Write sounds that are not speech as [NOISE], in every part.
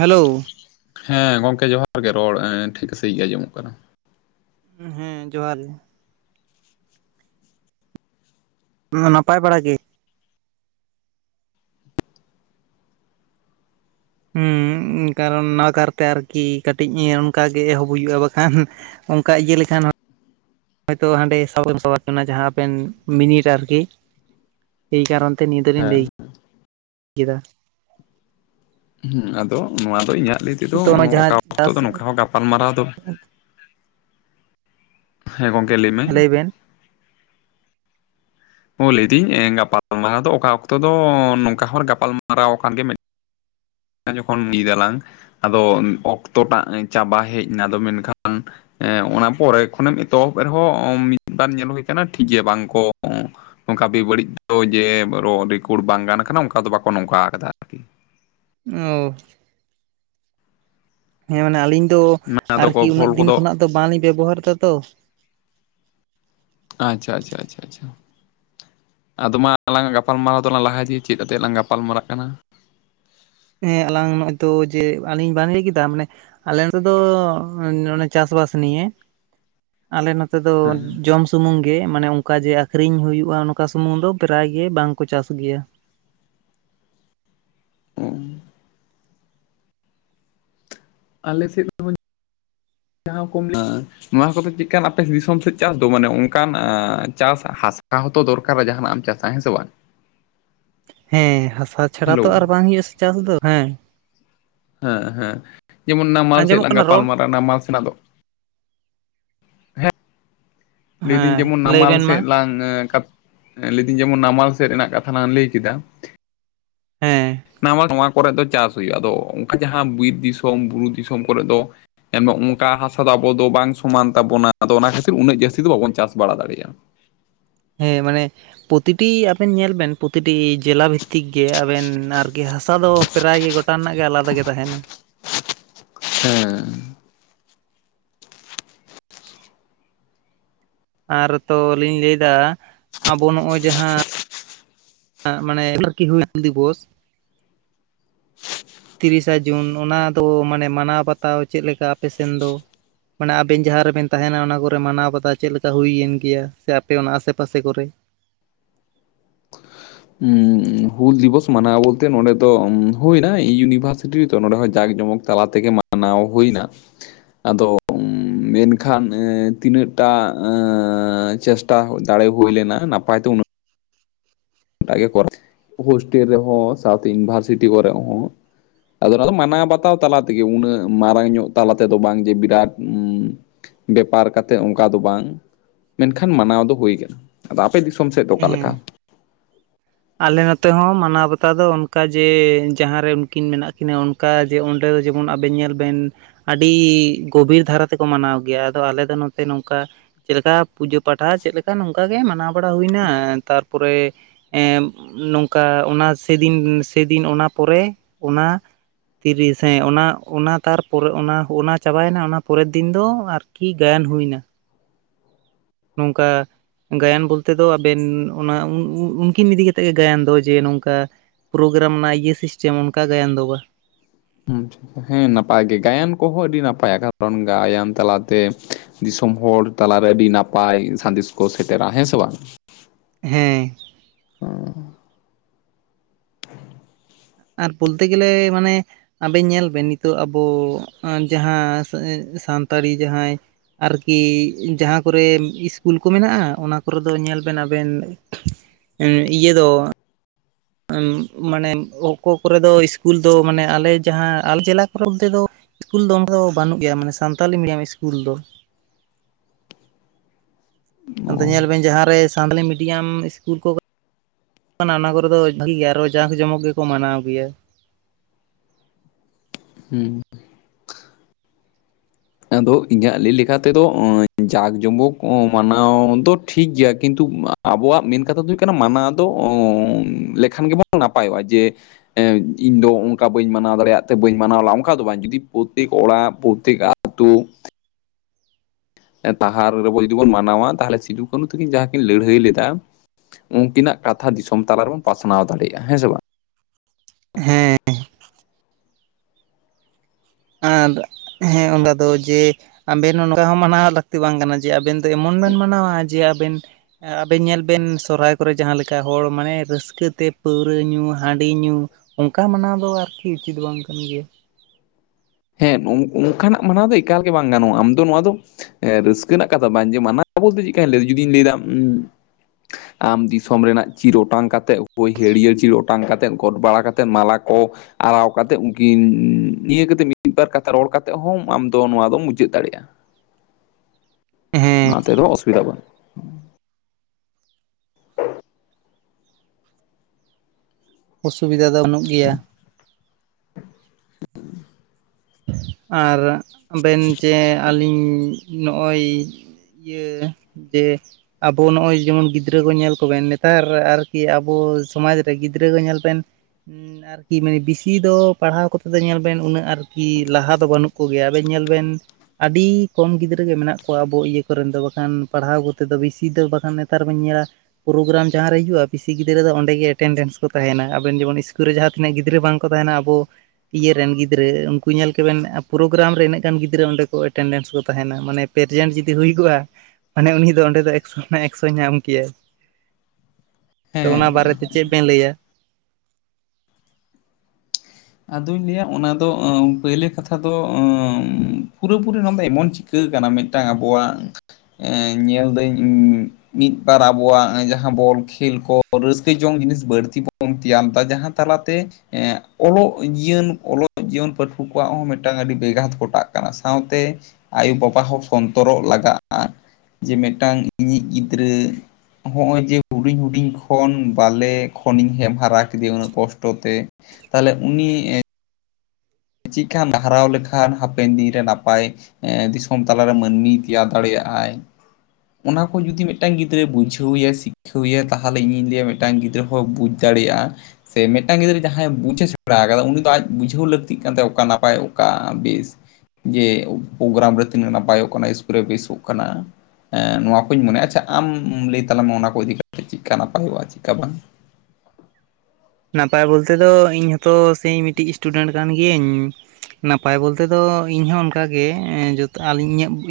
Hello ᱦᱮᱸ ᱜᱚᱝᱠᱮ ᱡᱚᱦᱟᱨ ᱜᱮ ᱨᱚᱲ ᱴᱷᱤᱠᱟᱹ ᱥᱟᱺᱦᱤᱡ ᱜᱮ ᱟᱸᱡᱚᱢᱚᱜ ᱠᱟᱱᱟ᱾ ᱦᱮᱸ ᱡᱚᱦᱟᱨ ᱜᱮ᱾ ᱱᱟᱯᱟᱭ ᱵᱟᱲᱟ ᱜᱮ᱾ ᱦᱮᱸ ᱠᱟᱨᱚᱱ ᱱᱟᱣᱟ ᱠᱟᱨᱛᱮ ᱟᱨᱠᱤ ᱠᱟᱹᱴᱤᱡ ᱚᱱᱠᱟᱜᱮ ᱮᱦᱚᱵ ᱦᱩᱭᱩᱜᱼᱟ ᱵᱟᱠᱷᱟᱱ᱾ ᱚᱱᱠᱟ, ᱤᱭᱟᱹ ᱞᱮᱠᱷᱟᱱ ᱦᱚᱸᱼᱼ ᱦᱚᱭᱛᱚ ᱦᱟᱸᱰᱮ [UNINTELLIGIBLE] ᱡᱟᱦᱟᱸ ᱟᱵᱮᱱ ᱢᱤᱱᱤᱴ ᱟᱨᱠᱤ ᱮᱭ ᱠᱟᱨᱚᱱ ᱛᱮ ᱱᱤᱭᱟᱹ ᱫᱚᱞᱤᱧ ᱦᱮᱸ ᱞᱟᱹᱭ ᱠᱮᱫᱟ ᱟᱫᱚ ᱱᱚᱣᱟ ᱫᱚ ᱤᱧᱟᱹᱜ ᱞᱟᱹᱭ ᱛᱮᱫᱚ ᱛᱚ ᱚᱱᱟ ᱡᱟᱦᱟᱸ ᱚᱠᱟ ᱚᱠᱛᱚ ᱫᱚ ᱪᱟᱥ ᱱᱚᱝᱠᱟ ᱦᱚᱸ ᱜᱟᱯᱼᱼ ᱟᱞᱢᱟᱨᱟᱣ ᱫᱚ [INAUDIBLE] ᱦᱮᱸ ᱜᱚᱝᱠᱮ ᱞᱟᱹᱭ ᱢᱮ᱾ ᱞᱟᱹᱭᱫᱟᱹᱧ ᱜᱟᱯᱟᱞᱢᱟᱨᱟᱣ ᱫᱚ ᱚᱠᱟ ᱚᱠᱛᱚ ᱫᱚ ᱱᱚᱝᱠᱟ ᱦᱚᱸ ᱜᱟᱯᱟᱞᱢᱟᱨᱟᱣ ᱟᱠᱟᱱ ᱜᱮ ᱡᱚᱠᱷᱚᱱ ᱞᱟᱹᱭ ᱫᱟᱞᱟᱝ ᱟᱫᱚ ᱚᱠᱛᱚ ᱴᱟᱜ ᱪᱟᱵᱟ ᱦᱮᱡ ᱮᱱᱟᱫᱚ, ᱢᱮᱱᱠᱷᱟᱱᱼᱼ ᱚᱱᱟ ᱯᱚᱨᱮ ᱠᱷᱚᱱᱮᱢ ᱮᱛᱚᱦᱚᱵ ᱨᱮᱦᱚᱸ, ᱢᱤᱫᱵᱟᱨ ᱧᱮᱞ ᱦᱩᱭ ᱠᱟᱱᱟ ᱴᱷᱤᱠ ᱜᱮᱭᱟ, ᱵᱟᱝ ᱠᱚᱼᱼ ᱱᱚᱝᱠᱟ ᱵᱮᱵᱟᱹᱲᱤᱡ ᱫᱚ ᱡᱮ ᱨᱮᱠᱚᱲ ᱵᱟᱝ ᱜᱟᱱ ᱠᱟᱱᱟ ᱚᱱᱠᱟ ᱫᱚ ᱵᱟᱠᱚ ᱱᱚᱝᱠᱟ ᱠᱟᱫᱟ ᱟᱨᱠᱤ ᱚᱻ ᱦᱮᱸ ᱢᱟᱱᱮ ᱟᱹᱞᱤᱧ ᱫᱚ, ᱚᱱᱟ ᱫᱚᱠᱚ ᱟᱨᱠᱤ ᱩᱱᱟᱹᱜ ᱯᱷᱚᱞ ᱫᱤᱱ ᱠᱚᱫᱚ ᱠᱷᱚᱱᱟᱜ ᱫᱚ ᱵᱟᱝᱞᱤᱧ ᱵᱮᱵᱚᱦᱟᱨ ᱮᱫᱟ ᱛᱚ᱾ ᱟᱪᱪᱷᱟ ᱟᱪᱪᱷᱟ ᱟᱪᱪᱷᱟ ᱟᱪᱪᱷᱟ ᱟᱫᱚ ᱢᱟ ᱟᱞᱟᱝᱟᱜ ᱜᱟᱯᱟᱞᱢᱟᱨᱟᱣ ᱫᱚᱞᱟᱝ ᱞᱟᱦᱟ ᱫᱮ ᱪᱮᱫ ᱟᱛᱮᱮᱫ ᱞᱟᱝ ᱜᱟᱯᱟᱞᱢᱟᱨᱟᱜ ᱠᱟᱱᱟ? ᱦᱮᱸ, ᱟᱞᱟᱝ ᱱᱚᱜᱼᱚᱭ ᱛᱚ, ᱡᱮ ᱟᱞᱤᱧ ᱵᱟᱞᱤᱧ ᱞᱟᱹᱭ ᱠᱮᱫᱟ, ᱢᱟᱱᱮᱼᱼ ᱟᱞᱮ ᱱᱚ ᱛᱮ ᱫᱚ ᱚᱱᱮ ᱪᱟᱥᱵᱟᱥ ᱱᱤᱭᱮ᱾ ᱟᱞᱮ ᱱᱚᱛᱮ ᱫᱚ ᱡᱚᱢ ᱥᱩᱢᱩᱝ ᱜᱮ, ᱢᱟᱱᱮ ᱚᱱᱠᱟ ᱡᱮ ᱟᱹᱠᱷᱨᱤᱧ ᱦᱩᱭᱩᱜᱼᱟ ᱱᱚᱝᱠᱟ ᱥᱩᱢᱩᱝ ᱫᱚ, ᱯᱨᱟᱭ ᱜᱮ ᱵᱟᱝ ᱠᱚ ᱪᱟᱥ ᱜᱮᱭᱟ᱾ ᱦᱩᱸ ᱟᱞᱮ ᱥᱮᱫ ᱦᱚᱸ [UNINTELLIGIBLE] ᱡᱟᱦᱟᱸ ᱠᱚ ᱢᱮᱱᱟᱜᱼᱟ ᱱᱚᱣᱟ ᱠᱚᱫᱚ ᱪᱮᱫ ᱠᱟᱱ ᱟᱯᱮ ᱫᱤᱥᱚᱢ ᱥᱮᱫ ᱪᱟᱥ ᱫᱚ ᱢᱟᱱᱮ ᱚᱱᱠᱟᱱ ᱪᱟᱥ ᱦᱟᱥᱟ ᱦᱚᱸᱛᱚ ᱫᱚᱨᱠᱟᱨᱟ ᱡᱟᱦᱟᱸᱱᱟᱜ ᱮᱢ ᱪᱟᱥ ᱛᱟ ᱦᱮᱸ ᱥᱮ ᱵᱟᱝ ᱦᱮᱸ ᱦᱟᱥᱟ ᱪᱷᱟᱲᱟ ᱛᱚ ᱦᱮᱞᱳ ᱟᱨ ᱵᱟᱝ ᱦᱩᱭᱩᱜ ᱟᱥᱮ ᱪᱟᱥ ᱫᱚ ᱦᱮᱸ ᱦᱮᱸ ᱦᱮᱸ ᱡᱮᱢᱚᱱ ᱱᱟᱢᱟᱞ ᱥᱮᱫ ᱟᱸᱡᱚᱢᱚᱜ ᱞᱟᱝ ᱠᱟᱱᱟ ᱨᱚᱲ ᱜᱟᱯᱟᱞᱢᱟᱨᱟᱭᱮᱱᱟ ᱱᱟᱢᱟᱞ ᱥᱮᱱᱟᱜ ᱫᱚ ᱦᱮᱸ ᱞᱟᱹᱭᱫᱟᱹᱧ ᱦᱮᱸ ᱡᱮᱢᱚᱱ ᱞᱟᱹᱭ ᱱᱟᱢᱟᱞ ᱵᱮᱱ ᱢᱟ ᱥᱮᱫ ᱞᱟᱝ ᱞᱟᱹᱭᱫᱟᱹᱧ ᱡᱮᱢᱚᱱ ᱱᱟᱢᱟᱞ ᱥᱮᱫ ᱨᱮᱱᱟᱜ ᱠᱟᱛᱷᱟ ᱞᱟᱝ ᱞᱟᱹᱭ ᱠᱮᱫᱟ ᱦᱮᱸ ᱱᱚᱣᱟ ᱠᱚᱨᱮᱜ ᱫᱚ ᱪᱟᱥ ᱦᱩᱭᱩᱜᱼᱟ ᱟᱫᱚ ᱚᱱᱠᱟ ᱡᱟᱦᱟᱸ ᱵᱤᱨ ᱫᱤᱥᱚᱢ ᱵᱩᱨᱩ ᱫᱤᱥᱚᱢ ᱠᱚᱨᱮᱜ ᱫᱚ ᱮᱱᱫᱚ ᱚᱱᱠᱟ ᱦᱟᱥᱟ ᱫᱚ ᱟᱵᱚ ᱫᱚ ᱵᱟᱝ ᱥᱚᱢᱟᱱ ᱛᱟᱵᱚᱱᱟ ᱟᱫᱚ ᱚᱱᱟ ᱠᱷᱟᱹᱛᱤᱨ ᱩᱱᱟᱹᱜ ᱡᱟᱹᱥᱛᱤ ᱫᱚ ᱵᱟᱵᱚᱱ ᱪᱟᱥ ᱵᱟᱲᱟ ᱫᱟᱲᱮᱭᱟᱜᱼᱟ ᱦᱮᱸ ᱢᱟᱱᱮᱼᱼ ᱯᱨᱚᱛᱤᱴᱤ ᱟᱵᱮᱱ ᱧᱮᱞ ᱵᱮᱱ, ᱯᱨᱚᱛᱤᱴᱤ ᱡᱮᱞᱟ ᱵᱷᱤᱛᱛᱤᱠ ᱜᱮ ᱟᱵᱮᱱ ᱟᱨᱠᱤ, ᱦᱟᱥᱟ ᱫᱚᱼᱼ ᱯᱨᱟᱭ ᱜᱮ ᱜᱚᱴᱟ ᱨᱮᱱᱟᱜ ᱜᱮ ᱟᱞᱟᱫᱟ ᱜᱮ ᱛᱟᱦᱮᱸᱱᱟ ᱦᱮᱸ ᱟᱨ ᱛᱚ ᱞᱤᱧ ᱞᱟᱹᱭᱫᱟ ᱟᱵᱚ ᱱᱚᱜᱼᱚᱭ ᱡᱟᱦᱟᱸ ᱢᱟᱱᱮ [UNINTELLIGIBLE] ᱦᱩᱞ ᱫᱤᱵᱚᱥ ᱛᱤᱨᱤᱥᱟ ᱡᱩᱱ ᱚᱱᱟ ᱫᱚ ᱢᱟᱱᱮ ᱢᱟᱱᱟᱣ ᱵᱟᱛᱟᱣ ᱪᱮᱫ ᱞᱮᱠᱟ ᱟᱯᱮ ᱥᱮᱱ ᱫᱚ ᱢᱟᱱᱮ ᱟᱵᱮᱱ ᱡᱟᱦᱟᱸ ᱨᱮᱵᱮᱱ ᱛᱟᱦᱮᱸᱱᱟ ᱚᱱᱟ ᱠᱚᱨᱮ ᱢᱟᱱᱟᱣ ᱵᱟᱛᱟᱣ ᱪᱮᱫ ᱞᱮᱠᱟ ᱦᱩᱭᱮᱱ ᱜᱮᱭᱟ ᱥᱮ ᱟᱯᱮ ᱚᱱᱟ ᱟᱥᱮ ᱯᱟᱥᱮ ᱠᱚᱨᱮ ᱦᱩᱸ ᱦᱩᱞ ᱫᱤᱵᱚᱥ ᱢᱟᱱᱟᱣ ᱵᱚᱞᱛᱮ ᱱᱚᱸᱰᱮ ᱫᱚ ᱦᱩᱭᱱᱟ ᱤᱭᱩᱱᱤᱵᱷᱟᱨᱥᱤᱴᱤ ᱨᱮᱛᱚ ᱱᱚᱸᱰᱮ ᱦᱚᱸ ᱡᱟᱠ ᱡᱚᱢᱚᱠ ᱛᱟᱞᱟ ᱛᱮᱜᱮ ᱢᱟᱱᱟᱣ ᱢᱟᱱᱟᱣ ᱦᱩᱭ ᱮᱱᱟ ᱟᱫᱚ ᱢᱮᱱᱠᱷᱟᱱ ᱛᱤᱱᱟᱹᱜ ᱴᱟᱜ ᱪᱮᱥᱴᱟ ᱫᱟᱲᱮ ᱦᱩᱭ ᱞᱮᱱᱟ ᱱᱟᱯᱟᱭ ᱛᱮ ᱩᱱᱟᱹᱜ ᱚᱱᱠᱟ ᱜᱮ ᱠᱚᱨᱟᱣ, ᱦᱳᱥᱴᱮᱞ ᱨᱮᱦᱚᱸ ᱥᱟᱶᱛᱮ ᱤᱭᱩᱱᱤᱵᱷᱟᱨᱥᱤᱴᱤ ᱠᱚᱨᱮ ᱦᱚᱸ ᱟᱫᱚ ᱚᱱᱟ ᱫᱚ ᱢᱟᱱᱟᱣ ᱵᱟᱛᱟᱣ ᱛᱟᱞᱟ ᱛᱮᱜᱮ ᱩᱱᱟᱹᱜ ᱢᱟᱨᱟᱝ ᱧᱚᱜ ᱛᱟᱞᱟ ᱛᱮᱫᱚ ᱵᱟᱝ ᱡᱮ ᱵᱤᱨᱟᱴ ᱵᱮᱯᱟᱨ ᱠᱟᱛᱮᱫ ᱚᱱᱠᱟ ᱫᱚ ᱵᱟᱝ ᱢᱮᱱᱠᱷᱟᱱ ᱢᱟᱱᱟᱣ ᱫᱚ ᱦᱩᱭ ᱟᱠᱟᱱᱟ ᱟᱫᱚ ᱟᱯᱮ ᱫᱤᱥᱚᱢ ᱥᱮᱫ ᱫᱚ ᱚᱠᱟ ᱞᱮᱠᱟ ᱦᱮᱸ ᱟᱞᱮ ᱱᱚᱛᱮ ᱦᱚᱸ ᱢᱟᱱᱟᱣ ᱵᱟᱛᱟᱣ ᱫᱚ ᱚᱱᱠᱟ ᱡᱮ ᱡᱟᱦᱟᱸ ᱨᱮ ᱩᱱᱠᱤᱱ ᱢᱮᱱᱟᱜ ᱠᱤᱱᱟ ᱚᱱᱠᱟ ᱡᱮ ᱚᱸᱰᱮ ᱫᱚ ᱡᱮᱢᱚᱱ ᱟᱵᱮᱱ ᱧᱮᱞ ᱵᱮᱱ ᱟᱹᱰᱤ ᱜᱚᱵᱤᱨ ᱫᱷᱟᱨᱟ ᱛᱮᱠᱚ ᱢᱟᱱᱟᱣ ᱜᱮᱭᱟ ᱟᱫᱚ ᱟᱞᱮ ᱫᱚ ᱱᱚᱛᱮ ᱱᱚᱝᱠᱟ ᱪᱮᱫ ᱞᱮᱠᱟ ᱯᱩᱡᱟᱹ ᱯᱟᱴᱷᱟ ᱪᱮᱫ ᱞᱮᱠᱟ ᱱᱚᱝᱠᱟ ᱜᱮ ᱢᱟᱱᱟᱣ ᱵᱟᱲᱟ ᱦᱩᱭ ᱮᱱᱟ ᱛᱟᱨᱯᱚᱨᱮ ᱮᱸ ᱱᱚᱝᱠᱟ ᱚᱱᱟ ᱥᱮᱫᱤᱱ ᱥᱮᱫᱤᱱ ᱚᱱᱟ ᱯᱚᱨᱮ ᱚᱱᱟ ᱛᱤᱨᱤᱥ ᱦᱮᱸ ᱚᱱᱟ ᱚᱱᱟ ᱛᱟᱨ ᱯᱚᱨᱮ ᱚᱱᱟ ᱚᱱᱟ ᱪᱟᱵᱟᱭᱮᱱᱟ ᱚᱱᱟ ᱯᱚᱨᱮᱨ ᱫᱤᱱ ᱫᱚ ᱟᱨ ᱠᱤ ᱜᱟᱭᱟᱱ ᱦᱩᱭ ᱮᱱᱟ ᱱᱚᱝᱠᱟ ᱜᱟᱭᱟᱱ ᱵᱚᱞᱛᱮ ᱫᱚ ᱟᱵᱮᱱ ᱚᱱᱟ ᱩᱱᱠᱤᱱ ᱤᱫᱤ ᱠᱟᱛᱮᱫ ᱜᱮ ᱜᱟᱭᱟᱱ ᱫᱚ ᱡᱮ ᱱᱚᱝᱠᱟ ᱯᱨᱳᱜᱨᱟᱢ ᱨᱮᱱᱟᱜ ᱤᱭᱟᱹ ᱥᱤᱥᱴᱮᱢ ᱚᱱᱠᱟ ᱜᱟᱭᱟᱱ ᱫᱚ ᱵᱟᱝ ᱦᱩᱸ ᱦᱮᱸ ᱱᱟᱯᱟᱭ ᱜᱮ ᱜᱟᱭᱟᱱ ᱠᱚᱦᱚᱸ ᱟᱹᱰᱤ ᱱᱟᱯᱟᱭᱟ ᱠᱟᱨᱚᱱ ᱜᱟᱭᱟᱱ ᱛᱟᱞᱟ ᱛᱮ ᱫᱤᱥᱚᱢ ᱦᱚᱲ ᱛᱟᱞᱟᱨᱮ ᱟᱹᱰᱤ ᱱᱟᱯᱟᱭ ᱥᱟᱸᱫᱮᱥ ᱠᱚ ᱥᱮᱴᱮᱨᱟ ᱦᱮᱸ ᱥᱮ ᱵᱟᱝ ᱦᱮᱸ ᱦᱚᱸ ᱟᱨ ᱵᱚᱞᱛᱮ ᱜᱮᱞᱮ ᱢᱟᱱᱮ ᱟᱵᱮᱱ ᱧᱮᱞ ᱵᱮᱱ ᱱᱤᱛᱚᱜ ᱟᱵᱚ ᱡᱟᱦᱟᱸ ᱥᱟᱱᱛᱟᱲᱤ ᱡᱟᱦᱟᱸᱭ ᱟᱨᱠᱤ ᱡᱟᱦᱟᱸ ᱠᱚᱨᱮ ᱤᱥᱠᱩᱞ ᱠᱚ ᱢᱮᱱᱟᱜᱼᱟ ᱚᱱᱟ ᱠᱚᱨᱮ ᱫᱚ ᱧᱮᱞ ᱵᱮᱱ ᱟᱵᱮᱱ ᱤᱭᱟᱹ ᱫᱚ ᱢᱟᱱᱮ ᱚᱠᱟ ᱠᱚᱨᱮ ᱫᱚ ᱤᱥᱠᱩᱞ ᱫᱚ ᱢᱟᱱᱮ ᱟᱞᱮ ᱡᱟᱦᱟᱸ ᱟᱞᱮ ᱡᱮᱞᱟ ᱠᱚᱨᱮ ᱛᱚ ᱫᱚ ᱤᱥᱠᱩᱞ ᱫᱚ ᱚᱱᱠᱟ ᱫᱚ ᱵᱟᱹᱱᱩᱜ ᱜᱮᱭᱟ ᱢᱟᱱᱮ ᱥᱟᱱᱛᱟᱞᱤ ᱢᱤᱰᱤᱭᱟᱢ ᱤᱥᱠᱩᱞ ᱫᱚ ᱚ ᱟᱫᱚ ᱧᱮᱞ ᱵᱮᱱ ᱡᱟᱦᱟᱸ ᱨᱮ ᱥᱟᱱᱛᱟᱞᱤ ᱢᱤᱰᱤᱭᱟᱢ ᱤᱥᱠᱩᱞ ᱠᱚ ᱚᱱᱟ ᱠᱚᱨᱮ ᱫᱚ ᱵᱷᱟᱹᱜᱤ ᱜᱮ ᱟᱨᱚ ᱡᱟᱸᱠ ᱡᱚᱢᱚᱠ ᱜᱮᱠᱚ ᱢᱟᱱᱟᱣ ᱜᱮᱭᱟ ᱦᱩᱸ ᱫᱚ ᱤᱧᱟᱹᱜ ᱞᱟᱹᱭ ᱞᱮᱠᱟ ᱛᱮᱫᱚ ᱡᱟᱠ ᱡᱚᱢᱚᱠ ᱢᱟᱱᱟᱣ ᱫᱚ ᱴᱷᱤᱠ ᱜᱮᱭᱟ ᱠᱤᱱᱛᱩ ᱟᱵᱚᱣᱟᱜ ᱢᱮᱱ ᱠᱟᱛᱷᱟ ᱫᱚ ᱦᱩᱭᱩᱜ ᱠᱟᱱᱟ ᱢᱟᱱᱟᱣ ᱫᱚ ᱞᱮᱠᱷᱟᱱ ᱜᱮᱵᱚᱱ ᱱᱟᱯᱟᱭᱚᱜᱼᱟ ᱡᱮ ᱦᱮᱸ ᱤᱧ ᱫᱚ ᱚᱱᱠᱟ ᱵᱟᱹᱧ ᱢᱟᱱᱟᱣ ᱫᱟᱲᱮᱭᱟᱜ ᱛᱮ ᱵᱟᱹᱧ ᱢᱟᱱᱟᱣ ᱞᱮᱫᱟ ᱚᱱᱠᱟ ᱫᱚ ᱵᱟᱝ ᱡᱩᱫᱤ ᱯᱨᱚᱛᱛᱮᱠ ᱚᱲᱟᱜ ᱯᱨᱚᱛᱛᱮᱠ ᱟᱹᱛᱩ [UNINTELLIGIBLE] ᱟᱨᱚ ᱨᱮᱵᱚ ᱡᱩᱫᱤ ᱵᱚᱱ ᱢᱟᱱᱟᱣᱟ ᱛᱟᱦᱚᱞᱮ ᱥᱤᱸᱫᱩ ᱠᱟᱸᱱᱦᱩ ᱛᱟᱹᱠᱤᱱ ᱡᱟᱦᱟᱸ ᱠᱤᱱ ᱞᱟᱹᱲᱦᱟᱹᱭ ᱞᱮᱫᱟ ᱩᱱᱠᱤᱱ ᱟᱜ ᱠᱟᱛᱷᱟ ᱫᱤᱥᱚᱢ ᱛᱟᱞᱟ ᱨᱮᱵᱚᱱ ᱯᱟᱥᱱᱟᱣ ᱫᱟᱲᱮᱭᱟᱜᱼᱟ ᱦᱮᱸ ᱥᱮ ᱵᱟᱝ ᱦᱮᱸ ᱟᱨ ᱦᱮᱸ ᱚᱱᱠᱟ ᱫᱚ ᱡᱮ ᱟᱵᱮᱱ ᱚᱱᱠᱟ ᱦᱚᱸ ᱢᱟᱱᱟᱣ ᱞᱟᱹᱠᱛᱤ ᱵᱟᱝ ᱠᱟᱱᱟ ᱡᱮ ᱟᱵᱮᱱ ᱮᱢᱚᱱ ᱵᱮᱱ ᱢᱟᱱᱟᱣᱼᱟ ᱡᱮ ᱟᱵᱮᱱ ᱟᱵᱮᱱ ᱧᱮᱞ ᱵᱮᱱ ᱥᱚᱦᱨᱟᱭ ᱠᱚᱨᱮ ᱡᱟᱦᱟᱸ ᱞᱮᱠᱟ ᱦᱚᱲ ᱢᱟᱱᱮ ᱨᱟᱹᱥᱠᱟᱹ ᱛᱮ ᱯᱟᱹᱣᱨᱟᱹ ᱧᱩ ᱦᱟᱺᱰᱤ ᱧᱩ ᱚᱱᱠᱟ ᱢᱟᱱᱟᱣ ᱫᱚ ᱟᱨᱠᱤ ᱩᱪᱤᱫ ᱵᱟᱝ ᱠᱟᱱ ᱜᱮᱭᱟ ᱦᱮᱸ ᱚᱱᱠᱟᱱᱟᱜ ᱢᱟᱱᱟᱣ ᱫᱚ ᱮᱠᱟᱞ ᱜᱮ ᱵᱟᱝ ᱜᱟᱱᱚᱜᱼᱟ ᱟᱢ ᱫᱚ ᱱᱚᱣᱟ ᱫᱚ ᱦᱮᱸ ᱨᱟᱹᱥᱠᱟᱹ ᱨᱮᱱᱟᱜ ᱠᱟᱛᱷᱟ ᱵᱟᱝ ᱡᱮ ᱢᱟᱱᱟᱣ ᱵᱚᱞᱛᱮ ᱫᱚ ᱪᱮᱫ ᱞᱮᱠᱟᱧ ᱡᱩᱫᱤᱧ ᱞᱟᱹᱭᱮᱫᱟ ᱦᱩᱸ ᱟᱢ ᱫᱤᱥᱚᱢ ᱨᱮᱱᱟᱜ ᱪᱤᱨ ᱚᱴᱟᱝ ᱠᱟᱛᱮᱫ ᱦᱳᱭ ᱦᱟᱹᱨᱭᱟᱹᱲ ᱪᱤᱨ ᱚᱴᱟᱝ ᱠᱟᱛᱮᱫ ᱜᱚᱰ ᱵᱟᱲᱟ ᱠᱟᱛᱮᱫ ᱢᱟᱞᱟ ᱠᱚ ᱟᱨᱟᱣ ᱠᱟᱛᱮᱜ ᱩᱱᱠᱤᱱ ᱤᱭᱟᱹ ᱠᱟᱛᱮᱫ ᱢᱤᱫᱵᱟᱨ ᱠᱟᱛᱷᱟ ᱨᱚᱲ ᱠᱟᱛᱮᱫ ᱦᱚᱸ ᱟᱢ ᱫᱚ ᱱᱚᱣᱟ ᱫᱚᱢ ᱢᱩᱡᱟᱹᱫ ᱫᱟᱲᱮᱭᱟᱜᱼᱟ ᱦᱮᱸ ᱚᱱᱟ ᱛᱮᱫᱚ ᱚᱥᱩᱵᱤᱫᱟ ᱵᱟᱹᱱᱩᱜ-ᱟ [UNINTELLIGIBLE] ᱚᱥᱩᱵᱤᱫᱷᱟ ᱫᱚ ᱵᱟᱹᱱᱩᱜ ᱜᱮᱭᱟ ᱟᱨ ᱟᱵᱮᱱ ᱡᱮ ᱟᱹᱞᱤᱧ ᱱᱚᱜᱼᱚᱭ ᱤᱭᱟᱹ ᱡᱮ ᱟᱵᱚ ᱱᱚᱜᱼᱚᱭ ᱡᱮᱢᱚᱱ ᱜᱤᱫᱽᱨᱟᱹ ᱠᱚ ᱧᱮᱞ ᱠᱚᱵᱮᱱ ᱱᱮᱛᱟᱨ ᱟᱨᱠᱤ ᱟᱵᱚ ᱥᱚᱢᱟᱡᱽ ᱨᱮ ᱜᱤᱫᱽᱨᱟᱹ ᱧᱮᱞ ᱵᱮᱱ ᱟᱨᱠᱤ ᱢᱟᱱᱮ ᱵᱮᱥᱤ ᱫᱚ ᱯᱟᱲᱦᱟᱣ ᱠᱚᱛᱮ ᱫᱚ ᱧᱮᱞ ᱵᱮᱱ ᱩᱱᱟᱹᱜ ᱟᱨᱠᱤ ᱠᱤ ᱞᱟᱦᱟ ᱫᱚ ᱵᱟᱹᱱᱩᱜ ᱠᱚᱜᱮᱭᱟ ᱟᱵᱮᱱ ᱧᱮᱞ ᱵᱮᱱ ᱟᱹᱰᱤ ᱠᱚᱢ ᱜᱤᱫᱽᱨᱟᱹ ᱜᱮ ᱢᱮᱱᱟᱜ ᱠᱚᱣᱟ ᱟᱵᱚ ᱤᱭᱟᱹ ᱠᱚᱨᱮᱱ ᱫᱚ ᱵᱟᱝᱠᱷᱟᱱ ᱯᱟᱲᱦᱟᱣ ᱠᱚᱛᱮ ᱫᱚ ᱵᱮᱥᱤ ᱫᱚ ᱵᱟᱝᱠᱷᱟᱱ ᱱᱮᱛᱟᱨ ᱵᱚᱱ ᱧᱮᱞᱟ ᱯᱨᱳᱜᱨᱟᱢ ᱡᱟᱦᱟᱸᱨᱮ ᱦᱩᱭᱩᱜᱼᱟ ᱵᱤᱥᱤ ᱜᱤᱫᱽᱨᱟᱹ ᱫᱚ ᱚᱸᱰᱮ ᱜᱮ ᱮᱴᱮᱱᱰᱮᱱᱥ ᱠᱚ ᱛᱟᱦᱮᱱᱟ ᱟᱵᱮᱱ ᱡᱮᱢᱚᱱ ᱤᱥᱠᱩᱞ ᱨᱮ ᱡᱟᱦᱟᱸ ᱛᱤᱱᱟᱹᱜ ᱜᱤᱫᱽᱨᱟᱹ ᱵᱟᱝᱠᱚ ᱛᱟᱦᱮᱱᱟ ᱟᱵᱚ ᱤᱭᱟᱹ ᱨᱮᱱ ᱜᱤᱫᱽᱨᱟᱹ ᱩᱱᱠᱩ ᱧᱮᱞᱮᱵᱮᱱ ᱯᱨᱳᱜᱨᱟᱢ ᱨᱮ ᱤᱱᱟᱹᱜ ᱜᱟᱱ ᱜᱤᱫᱽᱨᱟᱹ ᱚᱸᱰᱮ ᱠᱚ ᱮᱴᱮᱱᱰᱮᱱᱥ ᱠᱚ ᱛᱟᱦᱮᱱᱟ ᱢᱟᱱᱮ ᱯᱨᱮᱡᱮᱱᱴ ᱡᱩᱫᱤ ᱦᱩᱭᱠᱚᱜᱼᱟ ᱢᱟᱱᱮ ᱩᱱᱤ ᱫᱚ ᱚᱸᱰᱮ ᱫᱚ ᱮᱠᱥᱚ ᱠᱷᱚᱱᱟᱜ ᱮᱠᱥᱚᱭ ᱧᱟᱢ ᱠᱮᱭᱟᱭ ᱛᱚ ᱦᱮᱸ ᱚᱱᱟ ᱦᱮᱸ ᱵᱟᱨᱮ ᱛᱮ ᱦᱮᱸ ᱪᱮᱫ ᱵᱮᱱ ᱞᱟᱹᱭᱟ ᱟᱫᱚᱧ ᱞᱟᱹᱭᱟ ᱚᱱᱟ ᱫᱚ ᱯᱳᱭᱞᱟᱹ ᱠᱟᱛᱷᱟ ᱫᱚ ᱯᱩᱨᱟᱹᱯᱩᱨᱤ ᱫᱚ ᱮᱢᱚᱱ ᱪᱮᱫ ᱠᱟᱱᱟ ᱤᱭᱟᱹ ᱠᱟᱱᱟ ᱢᱤᱫᱴᱟᱝ ᱟᱵᱚᱣᱟᱜ ᱧᱮᱞ ᱫᱟᱹᱧ ᱢᱤᱫᱵᱟᱨ ᱟᱵᱚᱣᱟᱜ ᱡᱟᱦᱟᱸ ᱵᱚᱞ ᱠᱷᱮᱞ ᱠᱚ ᱨᱟᱹᱥᱠᱟᱹ ᱡᱚᱝ ᱡᱤᱱᱤᱥ ᱵᱟᱹᱲᱛᱤ ᱵᱚᱱ ᱛᱮᱭᱟᱨ ᱮᱫᱟ ᱡᱟᱦᱟᱸ ᱛᱟᱞᱟ ᱛᱮ ᱮᱸᱜ ᱚᱞᱚᱜ ᱡᱤᱭᱚᱱ ᱚᱞᱚᱜ ᱡᱤᱭᱚᱱ ᱯᱟᱹᱴᱷᱩᱣᱟᱹ ᱠᱚᱣᱟᱜ ᱦᱚᱸ ᱢᱤᱫᱴᱟᱝ ᱟᱹᱰᱤ ᱵᱮᱜᱷᱟᱛ ᱜᱚᱴᱟᱜ ᱠᱟᱱᱟ ᱥᱟᱶᱛᱮ ᱟᱭᱳᱼᱵᱟᱵᱟ ᱦᱚᱸ ᱥᱚᱱᱛᱚᱨᱼᱚᱜ ᱞᱟᱜᱟᱜᱼᱟ ᱡᱮ ᱢᱤᱫᱴᱟᱝ ᱤᱧᱤᱡ ᱜᱤᱫᱽᱨᱟᱹ ᱦᱚᱸᱜᱼᱚᱭ ᱡᱮ ᱦᱩᱰᱤᱧ ᱦᱩᱰᱤᱧ ᱠᱷᱚᱱ ᱵᱟᱞᱮ ᱠᱷᱚᱱᱤᱧ ᱦᱮᱢ ᱦᱟᱨᱟ ᱠᱮᱫᱮᱭᱟ ᱩᱱᱟᱹᱜ ᱠᱚᱥᱴᱚ ᱛᱮ ᱛᱟᱦᱞᱮ ᱩᱱᱤ ᱪᱮᱫ ᱠᱟᱢ ᱦᱟᱨᱟᱣ ᱞᱮᱠᱷᱟᱱ ᱦᱟᱯᱮᱱ ᱫᱤᱱᱨᱮ ᱱᱟᱯᱟᱭ ᱦᱮᱸ ᱫᱤᱥᱚᱢ ᱛᱟᱞᱟᱨᱮ ᱢᱟᱹᱱᱢᱤᱭ ᱛᱮᱭᱟᱨ ᱫᱟᱲᱮᱭᱟᱜᱼᱟᱭ ᱚᱱᱟ ᱠᱚ ᱡᱩᱫᱤ ᱢᱤᱫᱴᱟᱝ ᱜᱤᱫᱽᱨᱟᱹ ᱵᱩᱡᱷᱟᱹᱣ ᱮᱭᱟ ᱥᱤᱠᱠᱷᱟᱹᱣ ᱮᱭᱟ ᱛᱟᱦᱚᱞᱮ ᱤᱧᱤᱧ ᱞᱟᱹᱭᱟ ᱢᱤᱫ ᱢᱤᱫᱴᱟᱝ ᱜᱤᱫᱽᱨᱟᱹ ᱦᱚᱸᱭ ᱵᱩᱡᱽ ᱫᱟᱲᱮᱭᱟᱜᱼᱟ ᱥᱮ ᱢᱤᱫᱴᱟᱝ ᱜᱤᱫᱽᱨᱟᱹ ᱡᱟᱦᱟᱸᱭ ᱵᱩᱡ ᱮ ᱥᱮᱬᱟ ᱟᱠᱟᱫᱟ ᱩᱱᱤ ᱫᱚ ᱟᱡ ᱵᱩᱡᱷᱟᱹᱣ ᱞᱟᱹᱠᱛᱤ ᱛᱟᱭᱟ ᱚᱠᱟ ᱱᱟᱯᱟᱭ ᱚᱠᱟ ᱵᱮᱥ ᱡᱮ ᱯᱨᱳᱜᱨᱟᱢ ᱨᱮ ᱛᱤᱱᱟᱹᱜ ᱱᱟᱯᱟᱭᱚᱜ ᱠᱟᱱᱟ ᱤᱥᱠᱩᱞ ᱨᱮ ᱵᱮᱥᱚᱜ ᱠᱟᱱᱟ ᱱᱚᱣᱟ ᱠᱚᱧ ᱢᱚᱱᱮᱭᱟ ᱟᱪᱪᱷᱟ ᱟᱢ ᱞᱟᱹᱭ ᱛᱟᱞᱟᱝ ᱢᱮ ᱚᱱᱟ ᱠᱚ ᱤᱫᱤ ᱠᱟᱛᱮᱫ ᱪᱮᱫᱠᱟᱜ ᱱᱟᱯᱟᱭᱚᱜᱼᱟ ᱪᱮᱫᱠᱟ ᱵᱟᱝ ᱱᱟᱯᱟᱭ ᱵᱚᱞᱛᱮ ᱫᱚ ᱤᱧ ᱦᱚᱛᱚ ᱥᱮ ᱢᱤᱫᱴᱤᱡ ᱤᱥᱴᱩᱰᱮᱱᱴ ᱠᱟᱱ ᱜᱤᱭᱟᱹᱧ ᱱᱟᱯᱟᱭ ᱵᱚᱞᱛᱮ ᱫᱚ ᱤᱧᱦᱚᱸ ᱚᱱᱠᱟ ᱜᱮ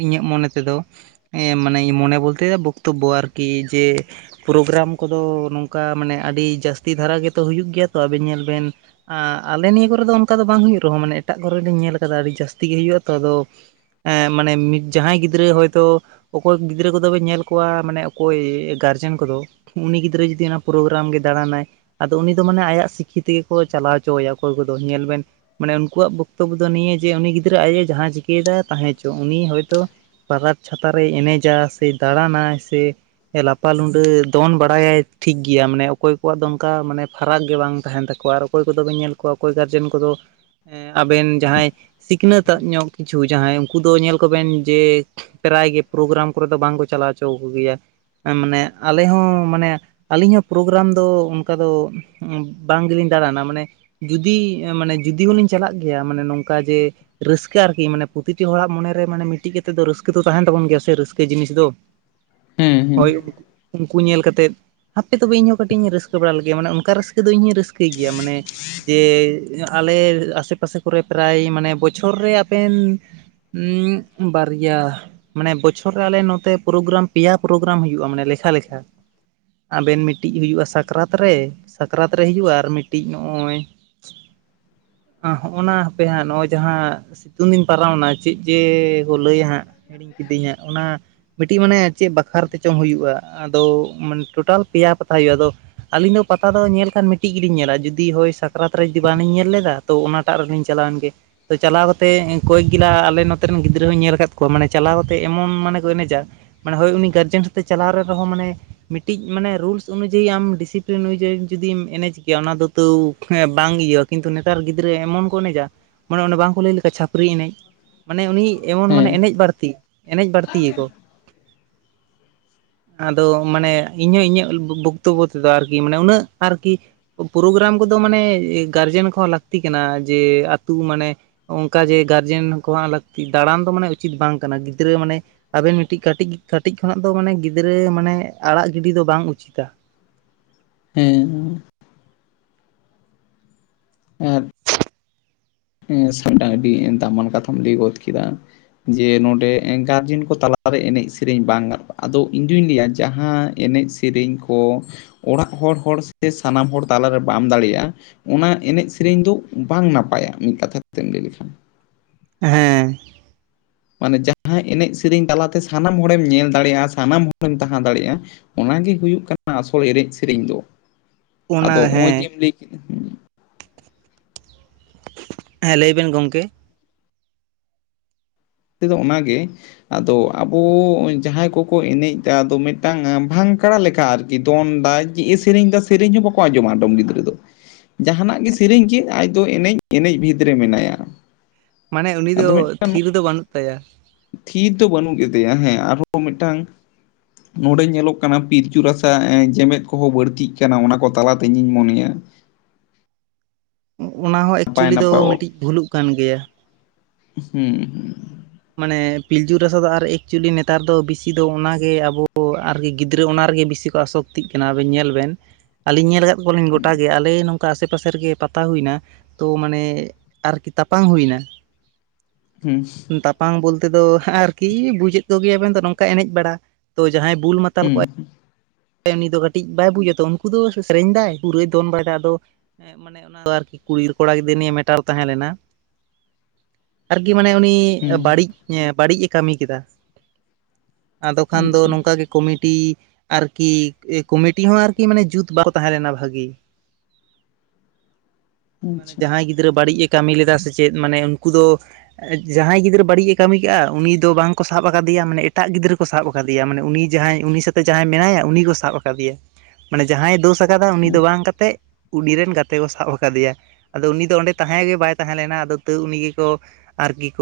ᱤᱧᱟᱹᱜ ᱢᱚᱱᱮ ᱛᱮᱫᱚ ᱢᱟᱱᱮ ᱢᱚᱱᱮ ᱵᱚᱞᱛᱮ ᱵᱚᱠᱛᱚᱵᱵᱚ ᱟᱨᱠᱤ ᱡᱮ ᱯᱨᱳᱜᱨᱟᱢ ᱠᱚᱫᱚ ᱱᱚᱝᱠᱟ ᱢᱟᱱᱮ ᱟᱹᱰᱤ ᱡᱟᱹᱥᱛᱤ ᱫᱷᱟᱨᱟ ᱜᱮᱛᱚ ᱦᱩᱭᱩᱜ ᱜᱮᱭᱟ ᱛᱚ ᱟᱵᱤᱱ ᱧᱮᱞ ᱵᱮᱱ ᱟᱞᱮ ᱱᱤᱭᱟᱹ ᱠᱚᱨᱮ ᱫᱚ ᱚᱱᱠᱟ ᱫᱚ ᱵᱟᱝ ᱦᱩᱭᱩᱜ ᱨᱮᱦᱚᱸ ᱢᱟᱱᱮ ᱮᱴᱟᱜ ᱠᱚᱨᱮ ᱞᱤᱧ ᱧᱮᱞ ᱠᱟᱫᱟ ᱟᱹᱰᱤ ᱡᱟᱹᱥᱛᱤ ᱜᱮ ᱦᱩᱭᱩᱜᱼᱟ ᱛᱚ ᱟᱫᱚ ᱦᱮᱸ ᱢᱟᱱᱮ ᱡᱟᱦᱟᱸᱭ ᱜᱤᱫᱽᱨᱟᱹ ᱦᱳᱭ ᱛᱚ ᱚᱠᱚᱭ ᱜᱤᱫᱽᱨᱟᱹ ᱠᱚᱫᱚ ᱵᱮᱱ ᱧᱮᱞ ᱠᱚᱣᱟ ᱢᱟᱱᱮ ᱚᱠᱚᱭ ᱜᱟᱨᱡᱮᱱ ᱠᱚᱫᱚ ᱩᱱᱤ ᱜᱤᱫᱽᱨᱟᱹ ᱡᱩᱫᱤ ᱚᱱᱟ ᱯᱨᱳᱜᱨᱟᱢ ᱜᱮ ᱫᱟᱬᱟᱱᱟᱭ ᱟᱫᱚ ᱩᱱᱤ ᱫᱚ ᱢᱟᱱᱮ ᱟᱭᱟᱜ ᱥᱤᱠᱤ ᱛᱮᱜᱮ ᱠᱚ ᱪᱟᱞᱟᱣ ᱦᱚᱪᱚ ᱟᱭᱟ ᱚᱠᱚᱭ ᱠᱚᱫᱚ ᱧᱮᱞ ᱵᱮᱱ ᱢᱟᱱᱮ ᱩᱱᱠᱩᱣᱟᱜ ᱵᱚᱠᱛᱚᱵᱵᱚ ᱫᱚ ᱱᱤᱭᱟᱹ ᱡᱮ ᱩᱱᱤ ᱜᱤᱫᱽᱨᱟᱹ ᱟᱡ ᱮ ᱡᱟᱦᱟᱸ ᱪᱤᱠᱟᱹᱭᱮᱫᱟᱭ ᱛᱟᱦᱮᱸ ᱦᱚᱪᱚ ᱩᱱᱤ ᱦᱚᱭᱛᱳ ᱯᱟᱨᱟᱠ ᱪᱷᱟᱛᱟᱨ ᱨᱮᱭ ᱮᱱᱮᱡᱟ ᱥᱮ ᱫᱟᱬᱟᱱᱟᱭ ᱥᱮ ᱞᱟᱯᱟ ᱞᱩᱸᱰᱟᱹ ᱫᱚᱱ ᱵᱟᱲᱟᱭᱟᱭ ᱴᱷᱤᱠ ᱜᱮᱭᱟ ᱢᱟᱱᱮ ᱚᱠᱚᱭ ᱠᱚᱣᱟᱜ ᱫᱚᱱ ᱚᱱᱠᱟ ᱢᱟᱱᱮ ᱯᱷᱟᱨᱟᱠ ᱜᱮ ᱵᱟᱝ ᱛᱟᱦᱮᱱ ᱛᱟᱠᱚᱣᱟ ᱟᱨ ᱚᱠᱚᱭ ᱠᱚᱫᱚ ᱵᱮᱱ ᱧᱮᱞ ᱠᱚᱣᱟ ᱚᱠᱚᱭ ᱜᱟᱨᱡᱮᱱ ᱠᱚᱫᱚ ᱟᱵᱮᱱ ᱡᱟᱦᱟᱸᱭ ᱥᱤᱠᱷᱱᱟᱹᱛ ᱟᱜ ᱧᱚᱜ ᱠᱤᱪᱷᱩ ᱡᱟᱦᱟᱸᱭ ᱩᱱᱠᱩ ᱫᱚ ᱧᱮᱞ ᱠᱚᱵᱮᱱ ᱡᱮ ᱯᱨᱟᱭ ᱜᱮ ᱯᱨᱳᱜᱨᱟᱢ ᱠᱚᱨᱮ ᱫᱚ ᱵᱟᱝᱠᱚ ᱪᱟᱞᱟᱣ ᱪᱚᱣ ᱟᱠᱚ ᱜᱮᱭᱟ ᱢᱟᱱᱮ ᱟᱞᱮ ᱦᱚᱸ ᱢᱟᱱᱮ ᱟᱹᱞᱤᱧ ᱦᱚᱸ ᱯᱨᱳᱜᱨᱟᱢ ᱫᱚ ᱚᱱᱠᱟ ᱫᱚ ᱵᱟᱝ ᱜᱮᱞᱤᱧ ᱫᱟᱬᱟᱱᱟ ᱢᱟᱱᱮ ᱡᱩᱫᱤ ᱢᱟᱱᱮ ᱡᱩᱫᱤ ᱦᱚᱸᱞᱤᱧ ᱪᱟᱞᱟᱜ ᱜᱮᱭᱟ ᱢᱟᱱᱮ ᱱᱚᱝᱠᱟ ᱡᱮ ᱨᱟᱹᱥᱠᱟᱹ ᱟᱨᱠᱤ ᱢᱟᱱᱮ ᱯᱨᱚᱛᱤᱴᱤ ᱦᱚᱲᱟᱜ ᱢᱚᱱᱮᱨᱮ ᱢᱟᱱᱮ ᱢᱤᱫᱴᱤᱡ ᱠᱟᱛᱮᱫ ᱫᱚ ᱨᱟᱹᱥᱠᱟᱹ ᱫᱚ ᱛᱟᱦᱮᱱ ᱛᱟᱵᱚᱱ ᱜᱮᱭᱟ ᱥᱮ ᱨᱟᱹᱥᱠᱟᱹ ᱡᱤᱱᱤᱥ ᱫᱚ ᱦᱮᱸ ᱦᱮᱸ ᱦᱳᱭ ᱩᱱᱠᱩ ᱧᱮᱞ ᱠᱟᱛᱮ ᱦᱟᱯᱮ ᱛᱚᱵᱮ ᱤᱧ ᱦᱚᱸ ᱠᱟᱹᱴᱤᱡ ᱤᱧ ᱨᱟᱹᱥᱠᱟᱹ [INAUDIBLE] ᱵᱟᱲᱟ ᱞᱮ ᱜᱮᱭᱟ ᱢᱟᱱᱮ ᱚᱱᱠᱟ ᱨᱟᱹᱥᱠᱟᱹ ᱫᱚ ᱤᱧ ᱨᱟᱹᱥᱠᱟᱹᱭ ᱜᱮᱭᱟ ᱢᱟᱱᱮ ᱡᱮ ᱟᱞᱮ ᱟᱥᱮ ᱯᱟᱥᱮ ᱠᱚᱨᱮ ᱯᱨᱟᱭ ᱢᱟᱱᱮ ᱵᱚᱪᱷᱚᱨ ᱨᱮ ᱟᱵᱮᱱ ᱩᱸ ᱵᱟᱨᱭᱟ ᱢᱟᱱᱮ ᱵᱚᱪᱷᱚᱨ ᱨᱮ ᱟᱞᱮ ᱱᱚᱛᱮ ᱯᱨᱳᱜᱨᱟᱢ ᱯᱮᱭᱟ ᱯᱨᱳᱜᱨᱟᱢ ᱦᱩᱭᱩᱜᱼᱟ ᱢᱟᱱᱮ ᱞᱮᱠᱷᱟ ᱞᱮᱠᱷᱟ ᱟᱵᱮᱱ ᱢᱤᱫᱴᱤᱡ ᱦᱩᱭᱩᱜᱼᱟ ᱥᱟᱠ ᱠᱨᱟᱛ ᱨᱮ ᱥᱟᱠᱨᱟᱛ ᱨᱮ ᱦᱤᱡᱩᱜᱼᱟ ᱟᱨ ᱢᱤᱫᱴᱤᱡ ᱱᱚᱜᱼᱚᱭ ᱦᱚᱜᱼᱱᱟ ᱦᱟᱯᱮ ᱦᱟᱸᱜ ᱱᱚᱜᱼᱚᱭ ᱡᱟᱦᱟᱸ ᱥᱤᱛᱩᱝ ᱫᱤᱱ ᱯᱟᱨᱟᱣᱱᱟ ᱪᱮᱫ ᱡᱮ ᱠᱚ ᱞᱟᱹᱭᱟ ᱦᱟᱸᱜ ᱦᱤᱲᱤᱧ ᱠᱤᱫᱤᱧ ᱦᱟᱸᱜ ᱚᱱᱟ ᱢᱤᱫᱴᱤᱡ ᱢᱟᱱᱮ ᱪᱮᱫ ᱵᱟᱠᱷᱟᱨ ᱛᱮ ᱪᱚ ᱦᱩᱭᱩᱜᱼᱟ ᱟᱫᱚ ᱟᱱᱮ ᱴᱳᱴᱟᱞ ᱯᱮᱭᱟ ᱯᱟᱛᱟ ᱦᱩᱭᱩᱜᱼᱟ ᱟᱫᱚ ᱟᱹᱞᱤᱧ ᱫᱚ ᱯᱟᱛᱟ ᱫᱚ ᱧᱮᱞ ᱠᱷᱟᱱ ᱢᱤᱫᱴᱤᱡ ᱜᱮᱞᱤᱧ ᱧᱮᱞᱟ ᱡᱩᱫᱤ ᱦᱳᱭ ᱥᱟᱠᱨᱟᱛ ᱨᱮ ᱡᱩᱫᱤ ᱵᱟᱞᱤᱧ ᱧᱮᱞ ᱞᱮᱫᱟ ᱛᱚ ᱚᱱᱟᱴᱟᱜ ᱨᱮᱞᱤᱧ ᱪᱟᱞᱟᱣᱮᱱ ᱜᱮ ᱛᱚ ᱪᱟᱞᱟᱣ ᱠᱟᱛᱮ ᱠᱚᱭᱮᱠ ᱜᱤᱞᱟ ᱟᱞᱮ ᱱᱚᱛᱮ ᱨᱮᱱ ᱜᱤᱫᱽᱨᱟᱹ ᱦᱚᱸᱧ ᱧᱮᱞ ᱟᱠᱟᱫ ᱠᱚᱣᱟ ᱢᱟᱱᱮ ᱪᱟᱞᱟᱣ ᱠᱟᱛᱮ ᱮᱢᱚᱱ ᱢᱟᱱᱮ ᱠᱚ ᱮᱱᱮᱡᱟ ᱢᱟᱱᱮ ᱦᱳᱭ ᱩᱱᱤ ᱜᱟᱨᱡᱮᱱ ᱥᱟᱛᱮᱜ ᱪᱟᱞᱟᱣ ᱨᱮᱦᱚᱸ ᱢᱟᱱᱮ ᱢᱤᱫᱴᱤᱡ ᱢᱟᱱ ᱨᱩᱞᱥ ᱚᱱᱩᱡᱟᱭᱤ ᱟᱢ ᱰᱤᱥᱤᱯᱞᱤᱱ ᱩᱱᱩᱡᱟᱹᱭᱤ ᱡᱩᱫᱤᱢ ᱮᱱᱮᱡ ᱜᱮᱭᱟ ᱚᱱᱟ ᱫᱚ ᱛᱟᱹᱣ ᱵᱟᱝ ᱤᱭᱟᱹᱣᱟ ᱠᱤᱱᱛᱩ ᱱᱮᱛᱟᱨ ᱜᱤᱫᱽᱨᱟᱹ ᱮᱢᱚᱱ ᱠᱚ ᱮᱱᱮᱡᱟ ᱢᱟᱱᱮ ᱚᱱᱮ ᱵᱟᱝᱠᱚ ᱞᱟᱹᱭ ᱞᱮᱠᱟ ᱪᱷᱟᱹᱯᱨᱤ ᱮᱱᱮᱡ ᱢᱟᱱᱮ ᱩᱱᱤ ᱮᱢᱚᱱ ᱢᱟᱱᱮ ᱦᱮᱸ ᱮᱱᱮᱡ ᱵᱟᱹᱲᱛᱤ ᱮᱱᱮᱡ ᱵᱟᱹᱲᱛᱤᱭᱟᱠᱚ ᱟᱫᱚ ᱢᱟᱱᱮ ᱤᱧ ᱦᱚᱸ ᱤᱧᱟᱹᱜ ᱵᱚᱠᱛᱚᱵᱚᱛ ᱟᱨᱠᱤ ᱢᱟᱱᱮ ᱩᱱᱟᱹᱜ ᱟᱨᱠᱤ ᱯᱨᱳᱜᱨᱟᱢ ᱠᱚᱫᱚ ᱢᱟᱱᱮ ᱜᱟᱨᱡᱮᱱ ᱠᱚᱦᱚᱸ ᱞᱟᱹᱠᱛᱤ ᱠᱟᱱᱟ ᱡᱮ ᱟᱹᱛᱩ ᱢᱟᱱᱮ ᱚᱱᱠᱟ ᱡᱮ ᱜᱟᱨᱡᱮᱱ ᱠᱚᱶᱟᱜ ᱞᱟᱹᱠᱛᱤ ᱫᱟᱬᱟᱱ ᱫᱚ ᱢᱟᱱᱮ ᱩᱪᱤᱛ ᱵᱟᱝ ᱠᱟᱱᱟ ᱜᱤᱫᱽᱨᱟᱹ ᱢᱟᱱᱮ ᱟᱵᱮᱱ ᱢᱤᱫᱴᱤᱡ ᱠᱟᱹᱴᱤᱡ ᱠᱟᱹᱴᱤᱡ ᱠᱷᱚᱱᱟᱜ ᱫᱚ ᱢᱟᱱᱮ ᱜᱤᱫᱽᱨᱟᱹ ᱢᱟᱱᱮ ᱟᱲᱟᱜ ᱜᱤᱰᱤ ᱫᱚ ᱵᱟᱝ ᱩᱪᱤᱛᱟ ᱦᱮᱸ ᱟᱨ [INAUDIBLE] ᱟᱹᱰᱤ ᱫᱟᱢᱟᱱ ᱠᱟᱛᱷᱟᱢ ᱞᱟᱹᱭ ᱜᱚᱫ ᱠᱮᱫᱟ ᱡᱮ ᱱᱚᱰᱮ ᱜᱟᱨᱡᱮᱱ ᱠᱚ ᱛᱟᱞᱟᱨᱮ ᱮᱱᱮᱡ ᱥᱮᱨᱮᱧ ᱵᱟᱝ ᱜᱟᱱᱚᱜᱼᱟ ᱟᱫᱚ ᱤᱧ ᱫᱩᱧ ᱞᱟᱹᱭᱟ ᱡᱟᱦᱟᱸ ᱮᱱᱮᱡ ᱥᱮ ᱥᱮᱨᱮᱧ ᱠᱚ ᱚᱲᱟᱜ ᱦᱚᱲ ᱦᱚᱲᱜᱮ ᱥᱮ ᱥᱟᱱᱟᱢ ᱦᱚᱲ ᱛᱟᱞᱟᱨᱮ ᱵᱟᱢ ᱫᱟᱲᱮᱭᱟᱜᱼᱟ ᱚᱱᱟ ᱮᱱᱮᱡ ᱥᱮᱨᱮᱧ ᱫᱚ ᱵᱟᱝ ᱱᱟᱯᱟᱭᱟ ᱢᱤᱫ ᱠᱟᱛᱷᱟ ᱛᱮᱢ ᱞᱟᱹᱭ ᱞᱮᱠᱷᱟᱱ ᱦᱮᱸ ᱢᱟᱱᱮ ᱡᱟᱦᱟᱸᱭ ᱮᱱᱮᱡ ᱥᱮᱨᱮᱧ ᱛᱟᱞᱟᱛᱮ ᱥᱟᱱᱟᱢ ᱦᱚᱲᱮᱢ ᱧᱮᱞ ᱫᱟᱲᱮᱭᱟᱜᱼᱟ ᱥᱟᱱᱟᱢ ᱦᱚᱲᱮᱢ ᱛᱟᱦᱟᱸ ᱫᱟᱲᱮᱭᱟᱜᱼᱟ ᱚᱱᱟᱜᱮ ᱦᱩᱭᱩᱜ ᱠᱟᱱᱟ ᱟᱥᱚᱞ ᱮᱱᱮᱡ ᱥᱮᱨᱮᱧ ᱫᱚ ᱚᱱᱟ ᱟᱫᱚ ᱱᱚᱜᱼᱚᱭ ᱦᱮᱸ ᱡᱮᱢ ᱞᱟᱹᱭ ᱠᱮᱫᱟ ᱦᱮᱸ ᱞᱟᱹᱭ ᱵᱮᱱ ᱜᱚᱝᱠᱮ ᱛᱮᱫᱚ ᱚᱱᱟᱜᱮ ᱟᱫᱚ ᱟᱵᱚ ᱡᱟᱦᱟᱸᱭ ᱠᱚᱠᱚ ᱮᱱᱮᱡ ᱮᱫᱟ ᱟᱫᱚ ᱢᱤᱫᱴᱟᱝ ᱵᱷᱟᱝ ᱠᱟᱸᱲᱟ ᱞᱮᱠᱟ ᱟᱨ ᱠᱤ ᱫᱚᱱ ᱮᱫᱟ ᱪᱮᱫ ᱮ ᱥᱮᱨᱮᱧ ᱮᱫᱟ ᱥᱮᱨᱮᱧ ᱦᱚᱸ ᱵᱟᱠᱚ ᱟᱸᱡᱚᱢᱟ ᱟᱰᱚᱢ ᱜᱤᱫᱽᱨᱟᱹ ᱫᱚ ᱡᱟᱦᱟᱱᱟᱜ ᱜᱮ ᱥᱮᱨᱮᱧ ᱠᱮᱜ ᱟᱡ ᱫᱚ ᱮᱱᱮᱡ ᱮᱱᱮᱡ ᱵᱷᱤᱛ ᱨᱮ ᱢᱮᱱᱟᱭᱟ ᱢᱟᱱᱮ ᱩᱱᱤ ᱫᱚ ᱟᱫᱚ ᱢᱤᱫᱴᱟᱝ ᱛᱷᱤᱨ ᱫᱚ ᱵᱟᱹᱱᱩᱜ ᱛᱟᱭᱟ ᱛᱷᱤᱨ ᱫᱚ ᱵᱟᱹᱱᱩᱜ ᱠᱮᱫᱮᱭᱟ ᱦᱮᱸ ᱟᱨᱦᱚᱸ ᱢᱤᱫᱴᱟᱝ ᱱᱚᱸᱰᱮ ᱧᱮᱞᱚᱜ ᱠᱟᱱᱟ ᱯᱤᱞᱪᱩ ᱨᱟᱥᱟ ᱮᱸ ᱡᱮᱢᱮᱫ ᱠᱚᱠᱚ ᱵᱟᱹᱲᱛᱤᱜ ᱠᱟᱱᱟ ᱚᱱᱟ ᱠᱚ ᱛᱟᱞᱟᱛᱮ ᱤᱧᱤᱧ ᱢᱚᱱᱮᱭᱟ ᱚᱱᱟ ᱦᱚᱸ ᱱᱟᱯᱟᱭ ᱮᱠᱪᱩᱞᱤ ᱫᱚ ᱱᱟᱯᱟᱭ ᱚᱞ ᱢᱤᱫᱴᱤᱡ ᱵᱷᱩᱞᱩᱜ ᱠᱟᱱ ᱜᱮᱭᱟ ᱦᱩᱸ ᱦᱩᱸ ᱢᱟᱱᱮ ᱯᱤᱞᱪᱩ ᱨᱟᱥᱟ ᱫᱚ ᱟᱨ ᱮᱠᱪᱩᱞᱤ ᱱᱮᱛᱟᱨ ᱫᱚ ᱵᱤᱥᱤ ᱫᱚ ᱚᱱᱟᱜᱮ ᱟᱵᱚ ᱟᱨᱠᱤ ᱜᱤᱫᱽᱨᱟᱹ ᱚᱱᱟ ᱨᱮᱜᱮ ᱵᱤᱥᱤ ᱟᱥᱚᱠᱛᱤᱜ ᱠᱟᱱᱟ ᱟᱵᱮᱱ ᱧᱮᱞ ᱵᱮᱱ ᱟᱹᱞᱤᱧ ᱧᱮᱞ ᱦᱟᱠᱟᱫ ᱠᱚᱣᱟᱞᱤᱧ ᱜᱚᱴᱟ ᱜᱮ ᱟᱞᱮ ᱱᱚᱝ ᱠᱟ ᱟᱥᱮ ᱯᱟᱥᱮ ᱨᱮᱜᱮ ᱯᱟᱛᱟ ᱦᱩᱭᱱᱟ ᱛᱚ ᱢᱟᱱᱮ ᱟᱨᱠᱤ ᱛᱟᱯᱟᱝ ᱦᱩᱭᱱᱟ ᱦᱮᱸ ᱛᱟᱯᱟᱝ ᱵᱚᱞᱛᱮ ᱫᱚ ᱟᱨᱠᱤ ᱵᱩᱡᱮᱫ ᱛᱚ ᱜᱮᱭᱟ ᱵᱮᱱ ᱫᱚ ᱱᱚᱝᱠᱟ ᱮᱱᱮᱡ ᱵᱟᱲᱟ ᱛᱚ ᱡᱟᱦᱟᱸᱭ ᱵᱩᱞ ᱢᱟ ᱛᱟᱞ ᱦᱩᱸ ᱠᱚᱭ ᱦᱩᱸ ᱩᱱᱤ ᱫᱚ ᱠᱟᱹᱴᱤᱡ ᱵᱟᱭ ᱵᱩᱡᱟᱛᱚ ᱩᱱᱠᱩ ᱫᱚ ᱥᱮ ᱥᱮᱨᱮᱧ ᱫᱟᱭ ᱯᱩᱨᱟᱹᱭ ᱫᱚᱱ ᱵᱟᱨᱟᱭ ᱫᱟ ᱟᱫᱚ ᱢᱟᱱᱮ ᱚᱱᱟ ᱫᱚ ᱟᱨᱠᱤ ᱠᱩᱲᱤ ᱟᱨ ᱠᱚᱲᱟ ᱜᱤᱫᱽᱱᱟᱹ ᱱᱤᱭᱮ ᱢᱮᱴᱟᱞ ᱛᱟᱦᱮᱸ ᱞᱮᱱᱟ ᱟᱨᱠᱤ ᱢᱟᱱᱮ ᱩᱱᱤ ᱦᱩᱸ ᱵᱟᱹᱲᱤᱡ ᱵᱟᱹᱲᱤᱡᱼᱮ ᱠᱟᱹᱢᱤ ᱠᱮᱫᱟ ᱟᱫᱚ ᱠᱷᱟᱱ ᱫᱚ ᱟᱪᱪᱷᱟ ᱱᱚᱝᱠᱟ ᱜᱮ ᱠᱚᱢᱤᱴᱤ ᱟᱨᱠᱤ ᱠᱚᱢᱤᱴᱤ ᱦᱚᱸ ᱟᱨᱠᱤ ᱢᱟᱱᱮ ᱡᱩᱛ ᱵᱟᱝ ᱛᱟᱦᱮᱸ ᱞᱮᱱᱟ ᱵᱷᱟᱹᱜᱤ [INAUDIBLE] ᱢᱟᱱᱮ ᱟᱪᱪᱷᱟ ᱡᱟᱦᱟᱸᱭ ᱜᱤᱫᱽᱨᱟᱹ ᱵᱟᱹᱲᱤᱡ ᱮ ᱠᱟᱹᱢᱤ ᱞᱮᱫᱟ ᱥᱮ ᱪᱮᱫ ᱢᱟᱱᱮ ᱩᱱᱠᱩ ᱫᱚ ᱡᱟᱦᱟᱸᱭ ᱜᱤᱫᱟᱹ ᱵᱟᱹᱲᱤᱡ ᱮ ᱠᱟᱹᱢᱤ ᱠᱮᱜᱼᱟ ᱩᱱᱤ ᱫᱚ ᱵᱟᱝ ᱠᱚ ᱥᱟᱵᱽ ᱟᱠᱟᱫᱮᱭᱟ ᱢᱟᱱᱮ ᱮᱴᱟᱜ ᱜᱤᱫᱽᱨᱟᱹ ᱠᱚ ᱥᱟᱵ ᱟᱠᱟᱫᱮᱭᱟ ᱢᱟᱱᱮ ᱩᱱᱤ ᱡᱟᱦᱟᱸᱭ ᱩᱱᱤ ᱥᱟᱛ ᱡᱟᱦᱟᱸᱭ ᱢᱮᱱᱟᱭᱟ ᱩᱱᱤ ᱠᱚ ᱥᱟᱵ ᱠᱟᱫᱮᱭᱟ ᱢᱟᱱᱮ ᱡᱟᱦᱟᱸᱭ ᱫᱳᱥ ᱟᱠᱟᱫᱟ ᱩᱱᱤ ᱦᱮᱸ ᱫᱚ ᱵᱟᱝ ᱠᱟᱛᱮᱫ ᱩᱱᱤ ᱨᱮᱱ ᱜᱟᱛᱮ ᱠᱚ ᱥᱟᱵ ᱟᱠᱟᱫᱮᱭᱟ ᱟᱫᱚ ᱩᱱᱤ ᱫᱚ ᱚᱸᱰᱮ ᱛᱟᱦᱮᱸ ᱜᱮ ᱵᱟᱭ ᱛᱟᱦᱮᱸ ᱞᱮᱱᱟ ᱟᱫᱚ ᱛᱟᱹᱣ ᱩᱱᱤ ᱜᱮᱠᱚ ᱟᱨᱠᱤ ᱠᱚ